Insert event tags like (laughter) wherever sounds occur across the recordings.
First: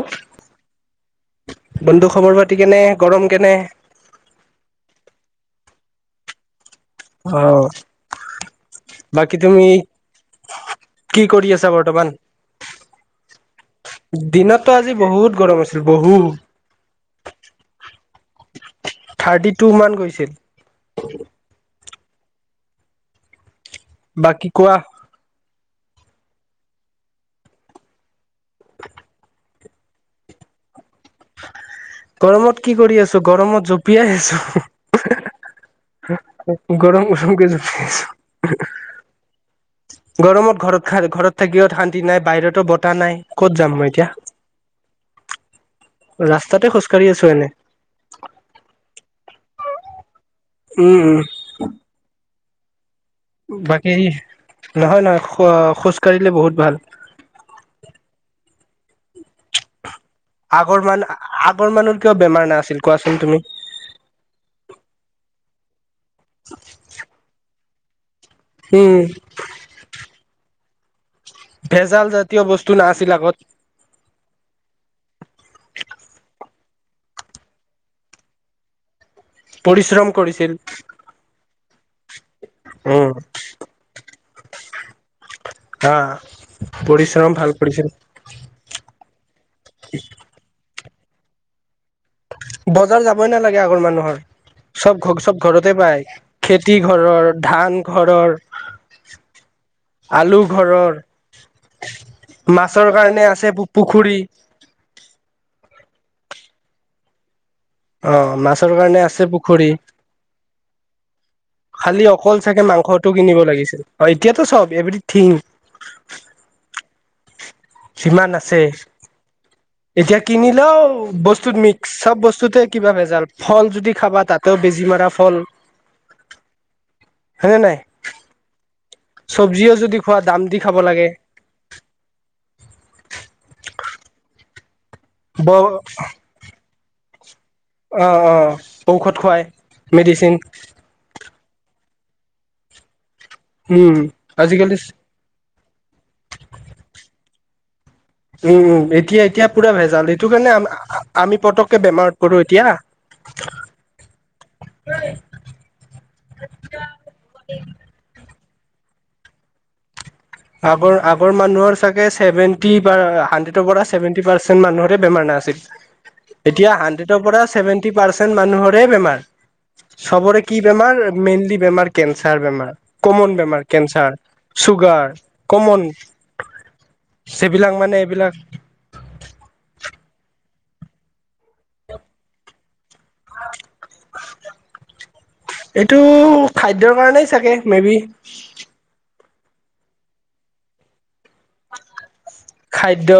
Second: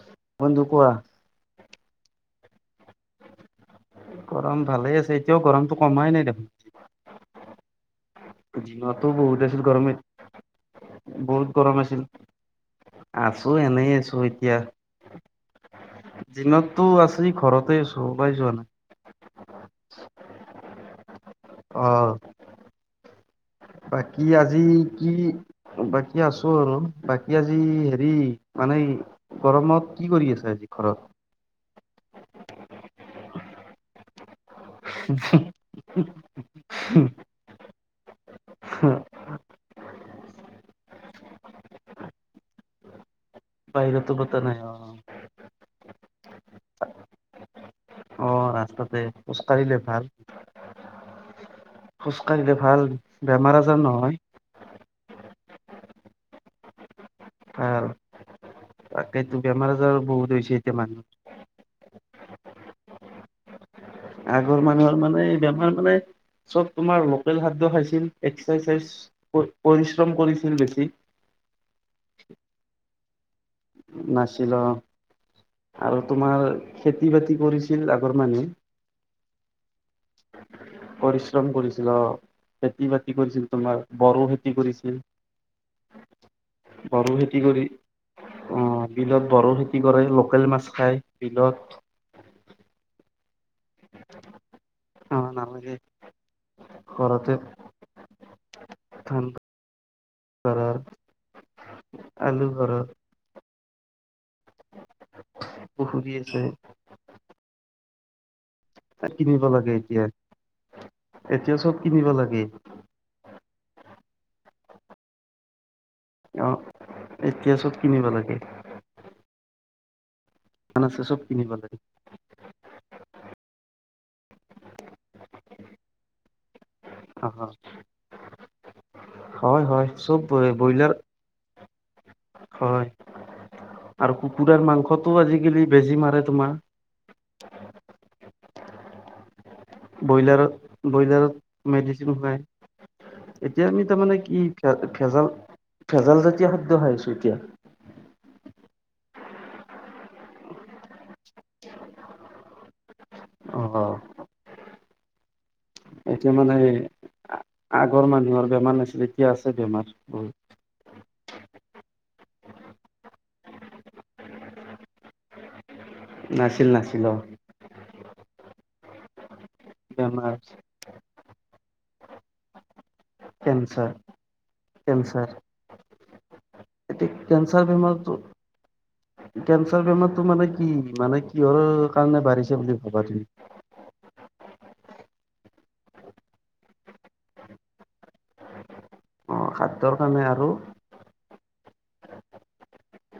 অ', বন্ধু কোৱা বন্ধু খবৰ পা, থিকে নে, গৰম কেনে? গৰম ভালে আছে, এতিয়াও গৰমতো কমাই নাই দেখোন। অ', দিনতো বাকী বহুত আছিল তুমি গৰম এত, কি কৰি বহুত আছা গৰম আছিল, বৰ্তমান আছো এনেই আছো এতিয়া। দিনততো আজি বহুত গৰম আছিল বহুত দিনততো আছি ঘৰতে আছো, ওলাই যোৱা থাৰ্টি নাই। টু মান (inaudible) অহ ', বাকি বাকী আজি কোৱা কি, বাকী আছো আৰু বাকী আজি হেৰি মানেই গৰমত কি কৰি আছা আজি ঘৰত? গৰমত কি কৰি আছো, গৰমত জপিয়াই আছো। গৰম গৰম কে জপিয়াই আছো। গৰমত ঘৰত খাৰ ঘৰত থাকিও শান্তি নাই, বাহিৰতো বতাহ নাই। ক'ত যাম মই এতিয়া বাহিৰতো বতাহ নাই, অ', ৰাস্তাতে খোজকাঢ়ি আছো এনে। অ', ৰাস্তাতে খোজকাঢ়িলে ভাল। উ'ম, উ'ম। কাঢ়িলে ভাল। বেমাৰ আজাৰ বাকী নহয়, নহয়। খোৱা খোজকাঢ়িলে বহুত ভাল। ভাল, তাকেইতো বেমাৰ আজাৰ বহুত হৈছে এতিয়া আগৰ মানুহ মান আগৰ মানুহ কিয় বেমাৰ না আছিল কোৱাচোন তুমি? আগৰ মানুহৰ মানে এই বেমাৰ মানে চব তোমাৰ লোকেল খাদ্য খাইছি এক্সাৰচাইজ, উম পৰি পৰিশ্ৰম কৰিছিল বেছি। তি। ভেজাল জাতীয় বস্তু না ছিল আগত। নাছিল অ, আৰু তোমাৰ খেতি-বাতি কৰিছিল আগৰ মানুহে। পৰিশ্ৰম কৰিছিল। পৰিশ্ৰম কৰিছিল অ', খেতি উম। বাতি কৰিছিল তোমাৰ বৰোখেতি কি কৰিছিল। হা পৰিশ্ৰম ভাল কৰিছিল। (unintelligible) ঈদত বৰ খেতি কৰে লোকেল মাছ খায়। বিনোদ। বজাৰ যাবই নালাগে আগৰ মানুহৰ চব ঘ খাব চব নালাগে ঘৰতে পায় খেতি ঘৰৰ ঘৰতে ধান ঘৰৰ ধান আলু ঘৰৰ আলু ঘৰৰ মাছৰ কাৰণে আছে। সেবোৰ পুখুৰী। পুখুৰি আছে। অ মাছ ৰ কাৰণে আছে কিনিব পুখুৰী লাগে এতিয়া এতিয়া চব কিনিব খালি লাগে অকল চাগে মাংসটো কিনিব লাগিছিল অ এতিয়াতো চব এভৰিথিং। অ এতিয়া চব কিনিব যিমান লাগে। আছে এতিয়া কিনিলেও দোকান আছে চব কিনিব বস্তুত লাগে মিক্স চব বস্তুতে। জাল ফল যদি খাবা তাতেও বেজি মৰা ফল। অ চবজিও যদি খোৱা দাম দি খাব ব্ৰইলাৰ লাগে। হয় আৰু কুকুৰাৰ মাংসত। টো ব অ আজিকালি বেজি মাৰে তোমাৰ। অ অ ঔষধ খুৱাই। মেডিচিন ব্ৰইলাৰত, ব্ৰইলাৰত। মেডিচিন খুৱাই। এতিয়া আমি উম তাৰমানে কি আজিকালি ভেজাল। ভেজাল জাতীয় খাদ্য খাই আছো এতিয়া। উম উম এতিয়া এতিয়া পুৰা ভেজাল এইটো কাৰণে আ আমি পতককে বেমাৰত পৰো এতিয়া। আহ। এতিয়া মানে আগৰ মানুহৰ। বেমাৰ নাছিলে এতিয়া আছে বেমাৰ উম। আগৰ আগৰ মানুহৰ চাগে ছেভেনটি হানড্ৰেদৰ পৰা ছেভেন্টি পাৰ্চেন্ট মানুহৰে বেমাৰ নাছিল। নাছিল এতিয়া নাছিল অ হানড্ৰেদৰ পৰা চেভেনটি পাৰ্চেন মানুহৰ ৰে বেমাৰ। বেমাৰ চবৰে কি বেমাৰ? মেইনলি বেমাৰ কেন্সাৰ বেমাৰ। কমন বেমাৰ কেঞ্চাৰ কেন্সাৰ, চুগাৰ। কেঞ্চাৰ (unintelligible) এতিয়া কেঞ্চাৰ যিবিলাক মানে বেমাৰটো এইবিলাক। কেঞ্চাৰ বেমাৰটো মানে কি? মানে কিহৰ কাৰণে বাঢ়িছে বুলি ভাবা তুমি? এইটো খাদ্যৰ কাৰণেই চাগে মে বি। অ', খাদ্যৰ কাৰণে আৰু খাদ্য।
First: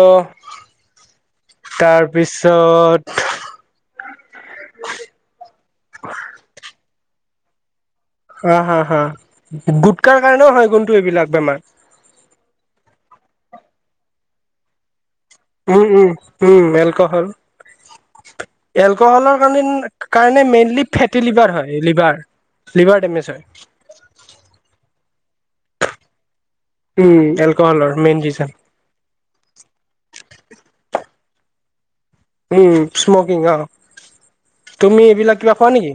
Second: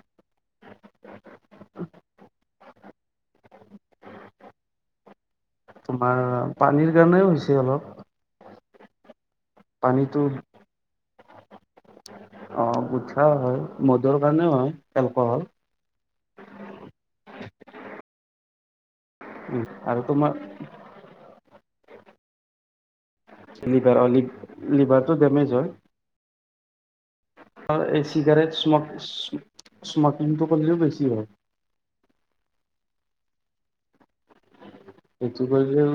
তাৰপিছত। তোমাৰ পানীৰ সেই কাৰণেও হৈছে অলপ। হা হা হা পানীটো গুটকাৰ কাৰণেও হয় গুণটো এইবিলাক বেমাৰ। অ', গুটকা হয় মদৰ কাৰণেও হয় এলক'হল। উম, উম, উম এলক'হল এল ক'হলৰ উম, কাৰণে আৰু তোমাৰ কাৰণে মেইনলি ফেটি লিভাৰ হয়। লিভাৰ লিভাৰ ডেমেজ হয় লিভাৰ অ লি-লিভাৰ টো ডেমেজ হয়। উম, আৰু এলক'হলৰ এই মেইন চিগাৰেট ৰিজন স্মক স্মকিংটো কৰিলেও বেছি হয়। উম, স্মকিং অ। তুমি এইবিলাক এইটো কিবা খোৱা কৰিলেও নেকি?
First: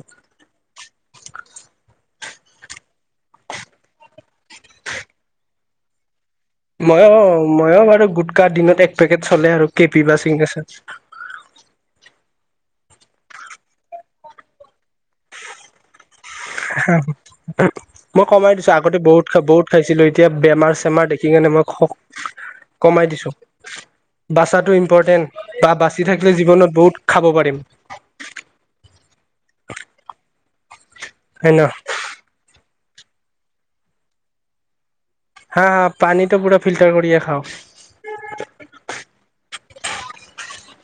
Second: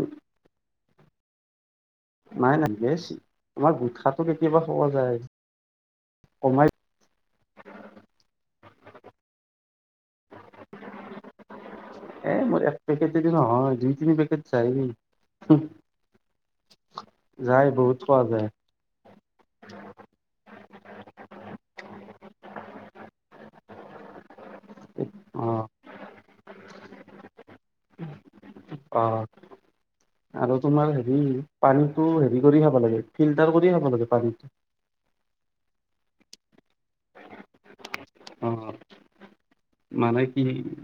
নাই নাই গেছ আমাৰ গোটখাটো কেতিয়াবা খোৱা যায়। কমাই ময়ো ময়ো বাৰু গুটকা দিনত এক পেকেট চলে আৰু কে পি বা চিগনেচাৰ। এ মোৰ এক পেকেট এদি নহয় দুই, তিনি পেকেট যায়ে। হা খোৱা মই যায় কমাই দিছো আগতে বহুত, বহুত খাইছিলো এতিয়া বেমাৰ চেমাৰ দেখি কেনে মই খ কমাই দিছো বাচাটো ইম্পৰ্টেণ্ট। অ ‌ বা বাচি থাকিলে জীৱনত বহুত খাব পাৰিম। অ আৰু তোমাৰ হেৰি হয় ন পানীতো হেৰি কৰি খাব লাগে। ফিল্টাৰ কৰি খাব লাগে পানীটো হা হা পানীটো পুৰা ফিল্টাৰ কৰিয়ে খাও অ মানে কি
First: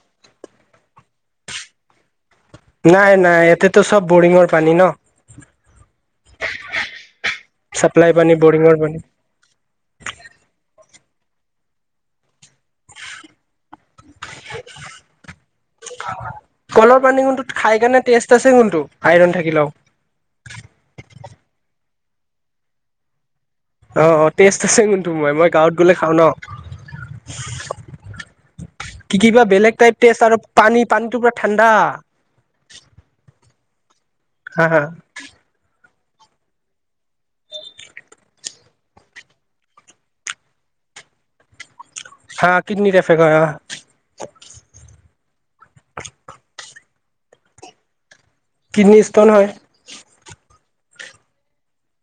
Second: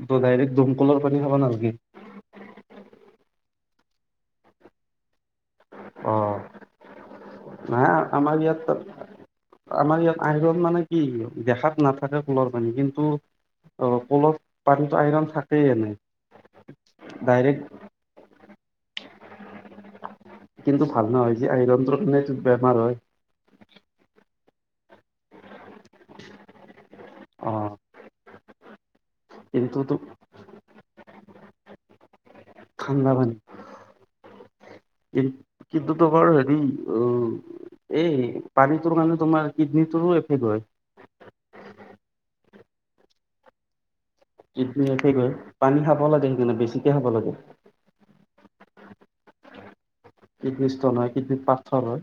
ত ডাইৰেক্ট দমকলৰ পানী খাবা নালগে নাই নাই ইয়াতেতো চব বৰিঙৰ পানী ন না চাপ্লাই পানী আমাৰ ইয়াত বৰিঙৰ পানী আমাৰ ইয়াত আজন মানে কি দেখাত নাথাকে কুলৰ পানী কিন্তু অ কলত পানীত আইৰণ থাকেই কলৰ পানী এনেই কোনটোত খাই ডাইৰেক্ট কাৰণে টেষ্ট আছে কোনটো আইৰণ থাকিলেও কিন্তু ভাল নহয় যে আইৰণটোৰ কাৰণেটো বেমাৰ হয় অ টেষ্ট আছে কোনটো মই মই গাঁৱত গলে খাওঁ ন অ কি কিবা বেলেগ কিন্তু টাইপ তো টেষ্ট আৰু পানী পানীটো পুৰা ঠাণ্ডা ঠাণ্ডা পানী হা হা কিতৰ হেৰি এই পানীটোৰ কাৰণে তোমাৰ কিডনীটোৰো এফেক্ট হয় হা কিডনিত এফেক্ট হয় অ কিত্নি এফেক্ট হয় পানী খাব লাগে সেইকানে বেছি হবলাগে কিডনী ষ্টোন হয় কিডনী ষ্টোন হয় কিডনী পাথৰ হয়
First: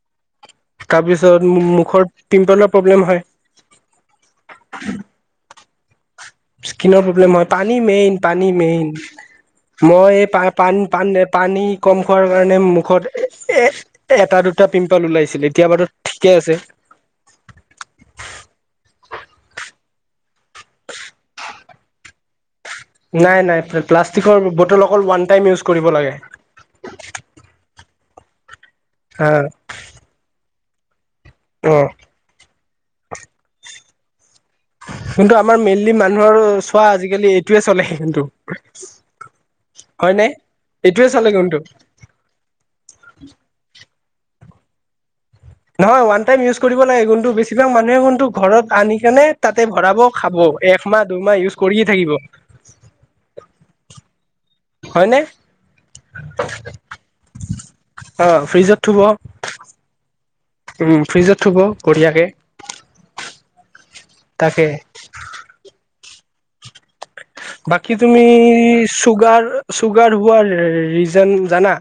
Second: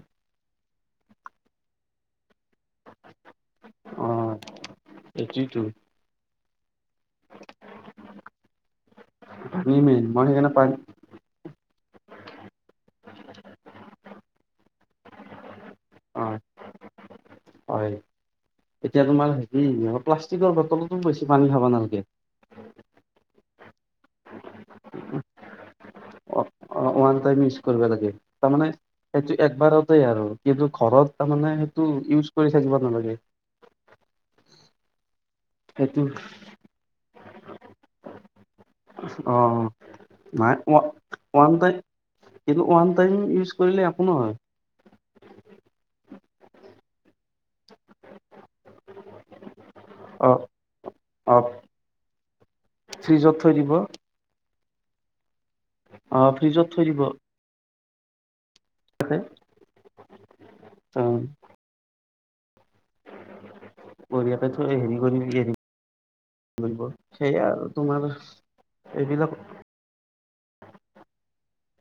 তাৰপিছত মুখৰ পটিম্পলৰ প্ৰব্লেম হয় উ এইটোৱে টো স্কিনৰ প্ৰব্লেম হয় পানী মেইন পানী মেইন পানী মেইন মই এই পা সেইকাৰণে পানী পান পান পানী কম খোৱাৰ কাৰণে মুখত এ এটা দুটা পিম্পল ওলাইছিল এতিয় বাৰো অ ঠিকে আছে হয় এতিয়া তোমাৰ হেৰি প্লাষ্টিকৰ বটলতো বেছি পানী খাবা নালাগে নাই নাই প্লাষ্টিকৰ বটল অকল ওৱান টাইম ইউজ কৰিব লাগে ওৱান টাইম ইচ কৰিব লাগে তাৰ মানে হা সেইটো একবাৰতেই আৰু কিন্তু ঘৰত তাৰ মানে অ সেইটো ইউজ কৰি জিব নালাগে কিন্তু আমাৰ মেইনলি সেইটো মানুহৰ চোৱা আজিকালি এইটোৱে চলে কিন্তু অ হয় ন এইটোৱে চলে কিন্তু কিটো ওৱান টাইম ইউজ কৰিলে নহয় নহয় ওৱান টাইম ইউজ কৰিব লাগে কিন্তু বেছিভাগ মানুহেু ঘৰত আনি কেনে তাত তাতে ভৰাব অ খাব একমাহ অ দুমাহ ইউজ কৰিয়ে ফ্ৰিজত থৈ দিব থাকিব হয়নে অ' ফ্ৰিজত থৈ দিব। অ'। ফ্ৰিজত থ'ব। তাতে অ উম, ফ্ৰিজত থব বঢ়িয়াকে। (inaudible) বঢ়িয়াকে থৈ তাকে হেৰি কৰি উলিয়াই দিম। ধৰিব। বাকি তুমি এইবিলাক চুগাৰ চুগাৰ- পোৱাৰ ৰিজন জানা,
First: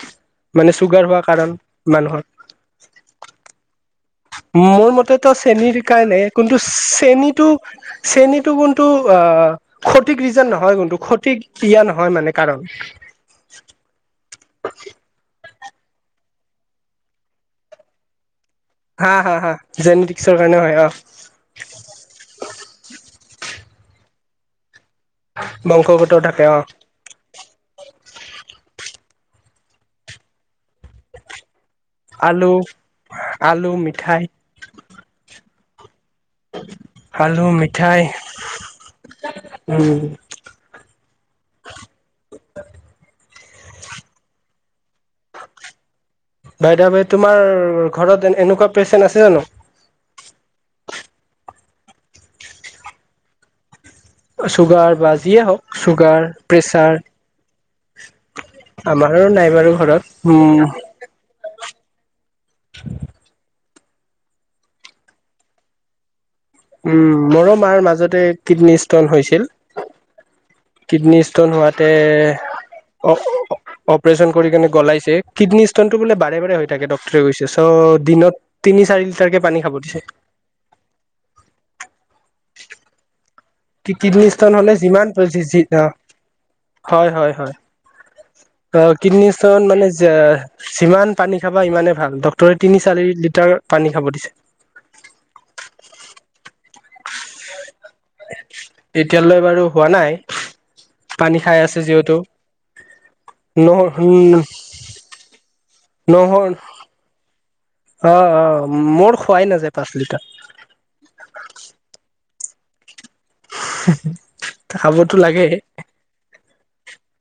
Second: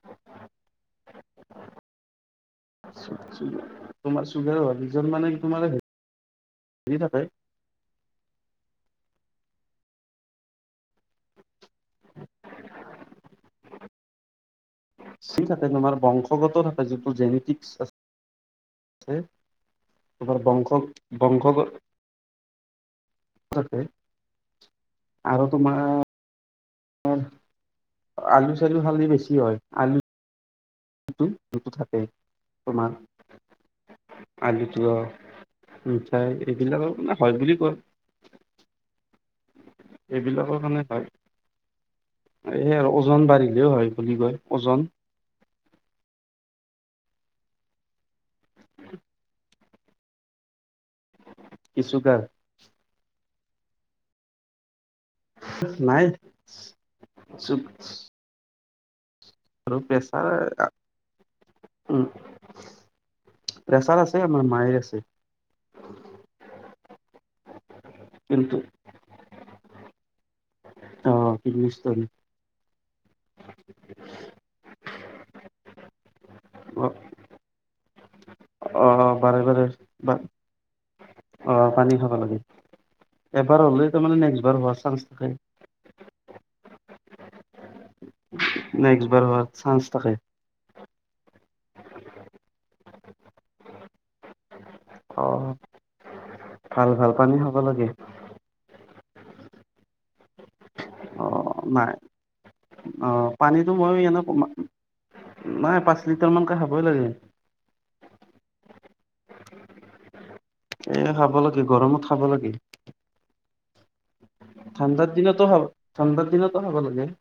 মানে চুগাৰ হোৱা কাৰণ মানুহৰ? তোমাৰ চুগাৰ হোৱা মোৰ কিজন মানে মতেতো তোমাৰ চেনিৰ কাৰণে কিন্তু হেৰি থাকে চেনিটো চেনিটো কিন্তু অ' সঠিক ৰিজন নহয় কিন্তু সঠিক এইয়া নহয় মানে কাৰণ। চি থাকে তোমাৰ বংশগত থাকে যিটো জেনেটিকছ (unintelligible) হা হা হা জেনেটিক্সৰ হে--আমাৰ কাৰণে হয় অ বংশত বংশগত বংশতে বংশগতৰ থাকে। অ'। আলু চালু খালে বেছি হয়। আলু হুই আলু। আলু, মিঠাই উম চাই। এইবিলাকৰ মানে হয় আলু বুলি কয়। মিঠাই (inaudible) এইবিলাকৰ কাৰণে হয়। এই আৰু ওজন বাঢ়িল। তেওঁ হয় বুলি কয়। ওজন বাইদাৱে তোমাৰ ঘৰত- এনে এনেকুৱা পেচেন্ট আছে জানো? কিছু কাৰ- অ' চুগাৰ। বা যিয়ে হওক নাই চুগাৰ, প্ৰেছাৰ- আমাৰ- কৰোঁ নাই বাৰু। ঘৰত উম উম্। প্ৰেচাৰ আছে, আমাৰ মাৰ আছে। উম। মোৰো মাৰ মাজত- মাজতে কিন্তু কিডনী ষ্টন হৈছিল। অ কিডনী ষ্টোন কিডনী হোৱাতে ষ্টন অপ্ অপ্ অপাৰেচন কৰি কিনে গলাইছে। কিডনী ষ্টন টো বোলে বাৰে বাৰে হৈ থাক ডকটৰে গৈছে (unintelligible) ত' দিনত তিনি চাৰি অ', বাৰে লিটাৰকে বাৰে পানী খাব দিছে বা অ পানী খাব লাগে এবাৰ হ'লে কি তাৰমানে নেক্সট কিডনীইচতন বাৰ হলে হোৱাৰ চান্স যিমান থাকে। পছিত ন হয় হয় হয় অ নেক্সট বাৰ হোৱাৰ কীতনিকস্তন চান্স মানে থাকে। যিমান পানী খাবা ইমানে ভাল ডক্তৰে তিনি চাৰি লিটাৰ পানী খাব দিছে অ ভাল ভাল পানী খাব লাগে এতিয়ালৈ বাৰু হোৱা নাই অ পানী খাই আছে নাই যিহেতু অ পানীটো মই এনেই কমা ন নাই পাঁচ ন লিটাৰমানকৈ খাবই লাগে। অ অ মোৰ খোৱাই নাযায় পাঁচ লিটাৰ। এ খাব লাগে গৰমত খাব লাগে। (unintelligible) ঠাণ্ডাৰ খাবতো লাগে দিনতো হাব ঠাণ্ডাৰ দিনতো খাব লাগে।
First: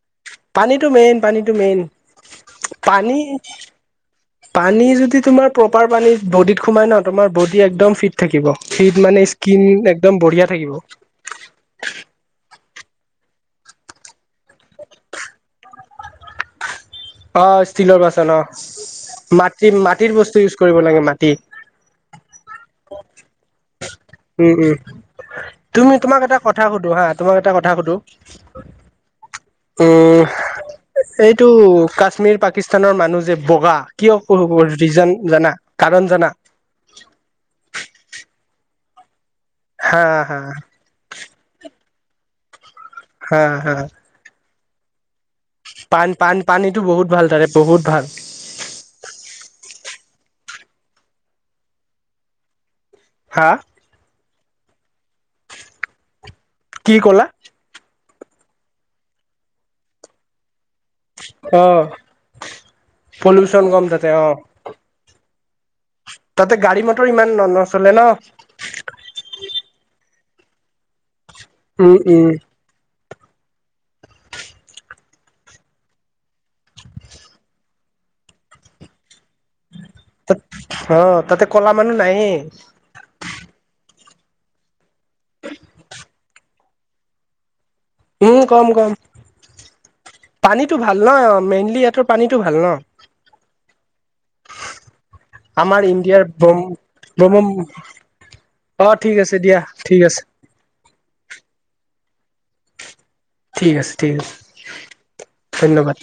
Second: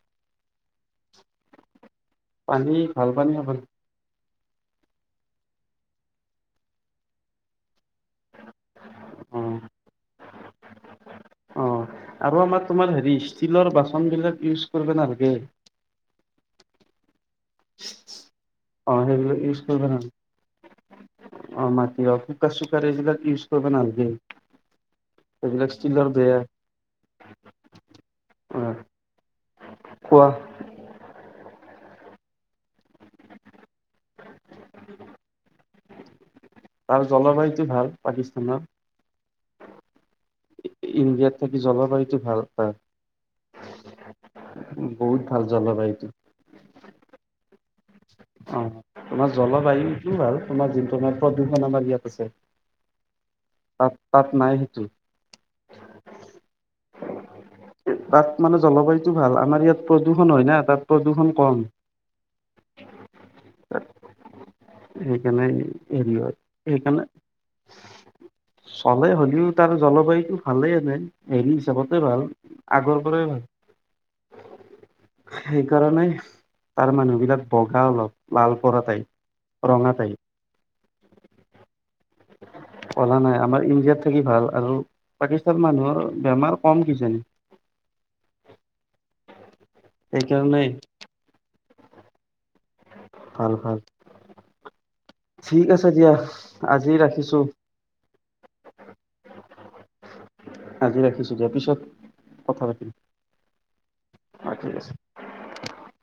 পানীটো মেইন পানীটো মেইন ভাল পানী খাব লাগে। পানী যদি তোমাৰ প্ৰপাৰ পানী বডিত সোমাই ন তোমাৰ বডি একদম ফিট থাকিব। ফিত মানে অ', স্কিন একদম বঢ়িয়া, থাকিব। অ আৰু আমাৰ তোমাৰ হেৰি ষ্টীলৰ বাচন বিলাক ইউজ কৰিব নালাগে। অ ষ্টীলৰ বাচন অ অ সেইবিলাক ইউজ মাটি কৰিব মাটিৰ বস্তু ইউজ কৰিব লাগে মাটি নালাগে অ মাটি অ কুকাৰ চুকাৰ এইিলাক ইউজ কৰিব নালাগে। উম উম এইবিলাক তুমি ষ্টীলৰ তোমাক বেয়া এটা কথা সুধো হা তোমাক এটা কথা সুধো অ উম খোৱা এইটো কাশ্মীৰ পাকিস্তানৰ মানুহ যে বগা কিয়, (unintelligible) ৰিজান জানা। কাৰণ জানা? তাৰ জলবায়ুটো ভাল পাকিস্তানৰ। হা হা ইণ্ডিয়াত থাকি জলবায়ু টো ভাল হয়। হা, হা! বহুত ভাল জলবায়ুটো পান, পান-পানীতো বহুত ভাল তাৰে। বহুত ভাল। অ' তোমাৰ জলবায়ু এইটোও ভাল তোমাৰ যোনটো মানে প্ৰদূষণ আমাৰ ইয়াত আছে। হা তাত, তাত নাই। (inaudible) কি ক'লা? তাত মানে জলবায়ুটো ভাল, আমাৰ ইয়াত প্ৰদূষণ হয় না। তাত, প্ৰদূষণ কম। পলুউচন কম তাতে অ'। কেনেই হেল্ল হয় তাতে গাড়ী সেইকাৰণে মটৰ ইমান ন নচলে ন চলে হ'লেও তাৰ জলবায়ু ভালে এনেই হেৰি উম হিচাপতে ভাল উম আগৰ সেইকাৰণে তাৰ মানুহ বিলাক বগা অলপ লাল পৰা তাই ৰঙাতাই। তাত অ তাতে কলা। মানুহ নাই। পঢ়া নাই আমাৰ ইণ্ডিয়াত থাকি ভাল আৰু পাকিস্তান মানুহৰ বেমাৰ কম কিজানি। উম, কম, কম। সেইকাৰণে পানীতো ভাল নহ অ মেইনলি। ইহঁৰ পানীটো ভাল ন। ভাল, ভাল। ঠিক আমাৰ আছে দিয়া আজি ৰাখিছো ইণ্ডিয়াৰ্ৰ অ ঠিক আছে দিয়া ঠিক আছে। আাজি ৰাখিছোঁ দিয়া পিছত কথা পাতিম। ঠিক আছে ঠিক আছে অ ঠিক আছে ধন্যবাদ।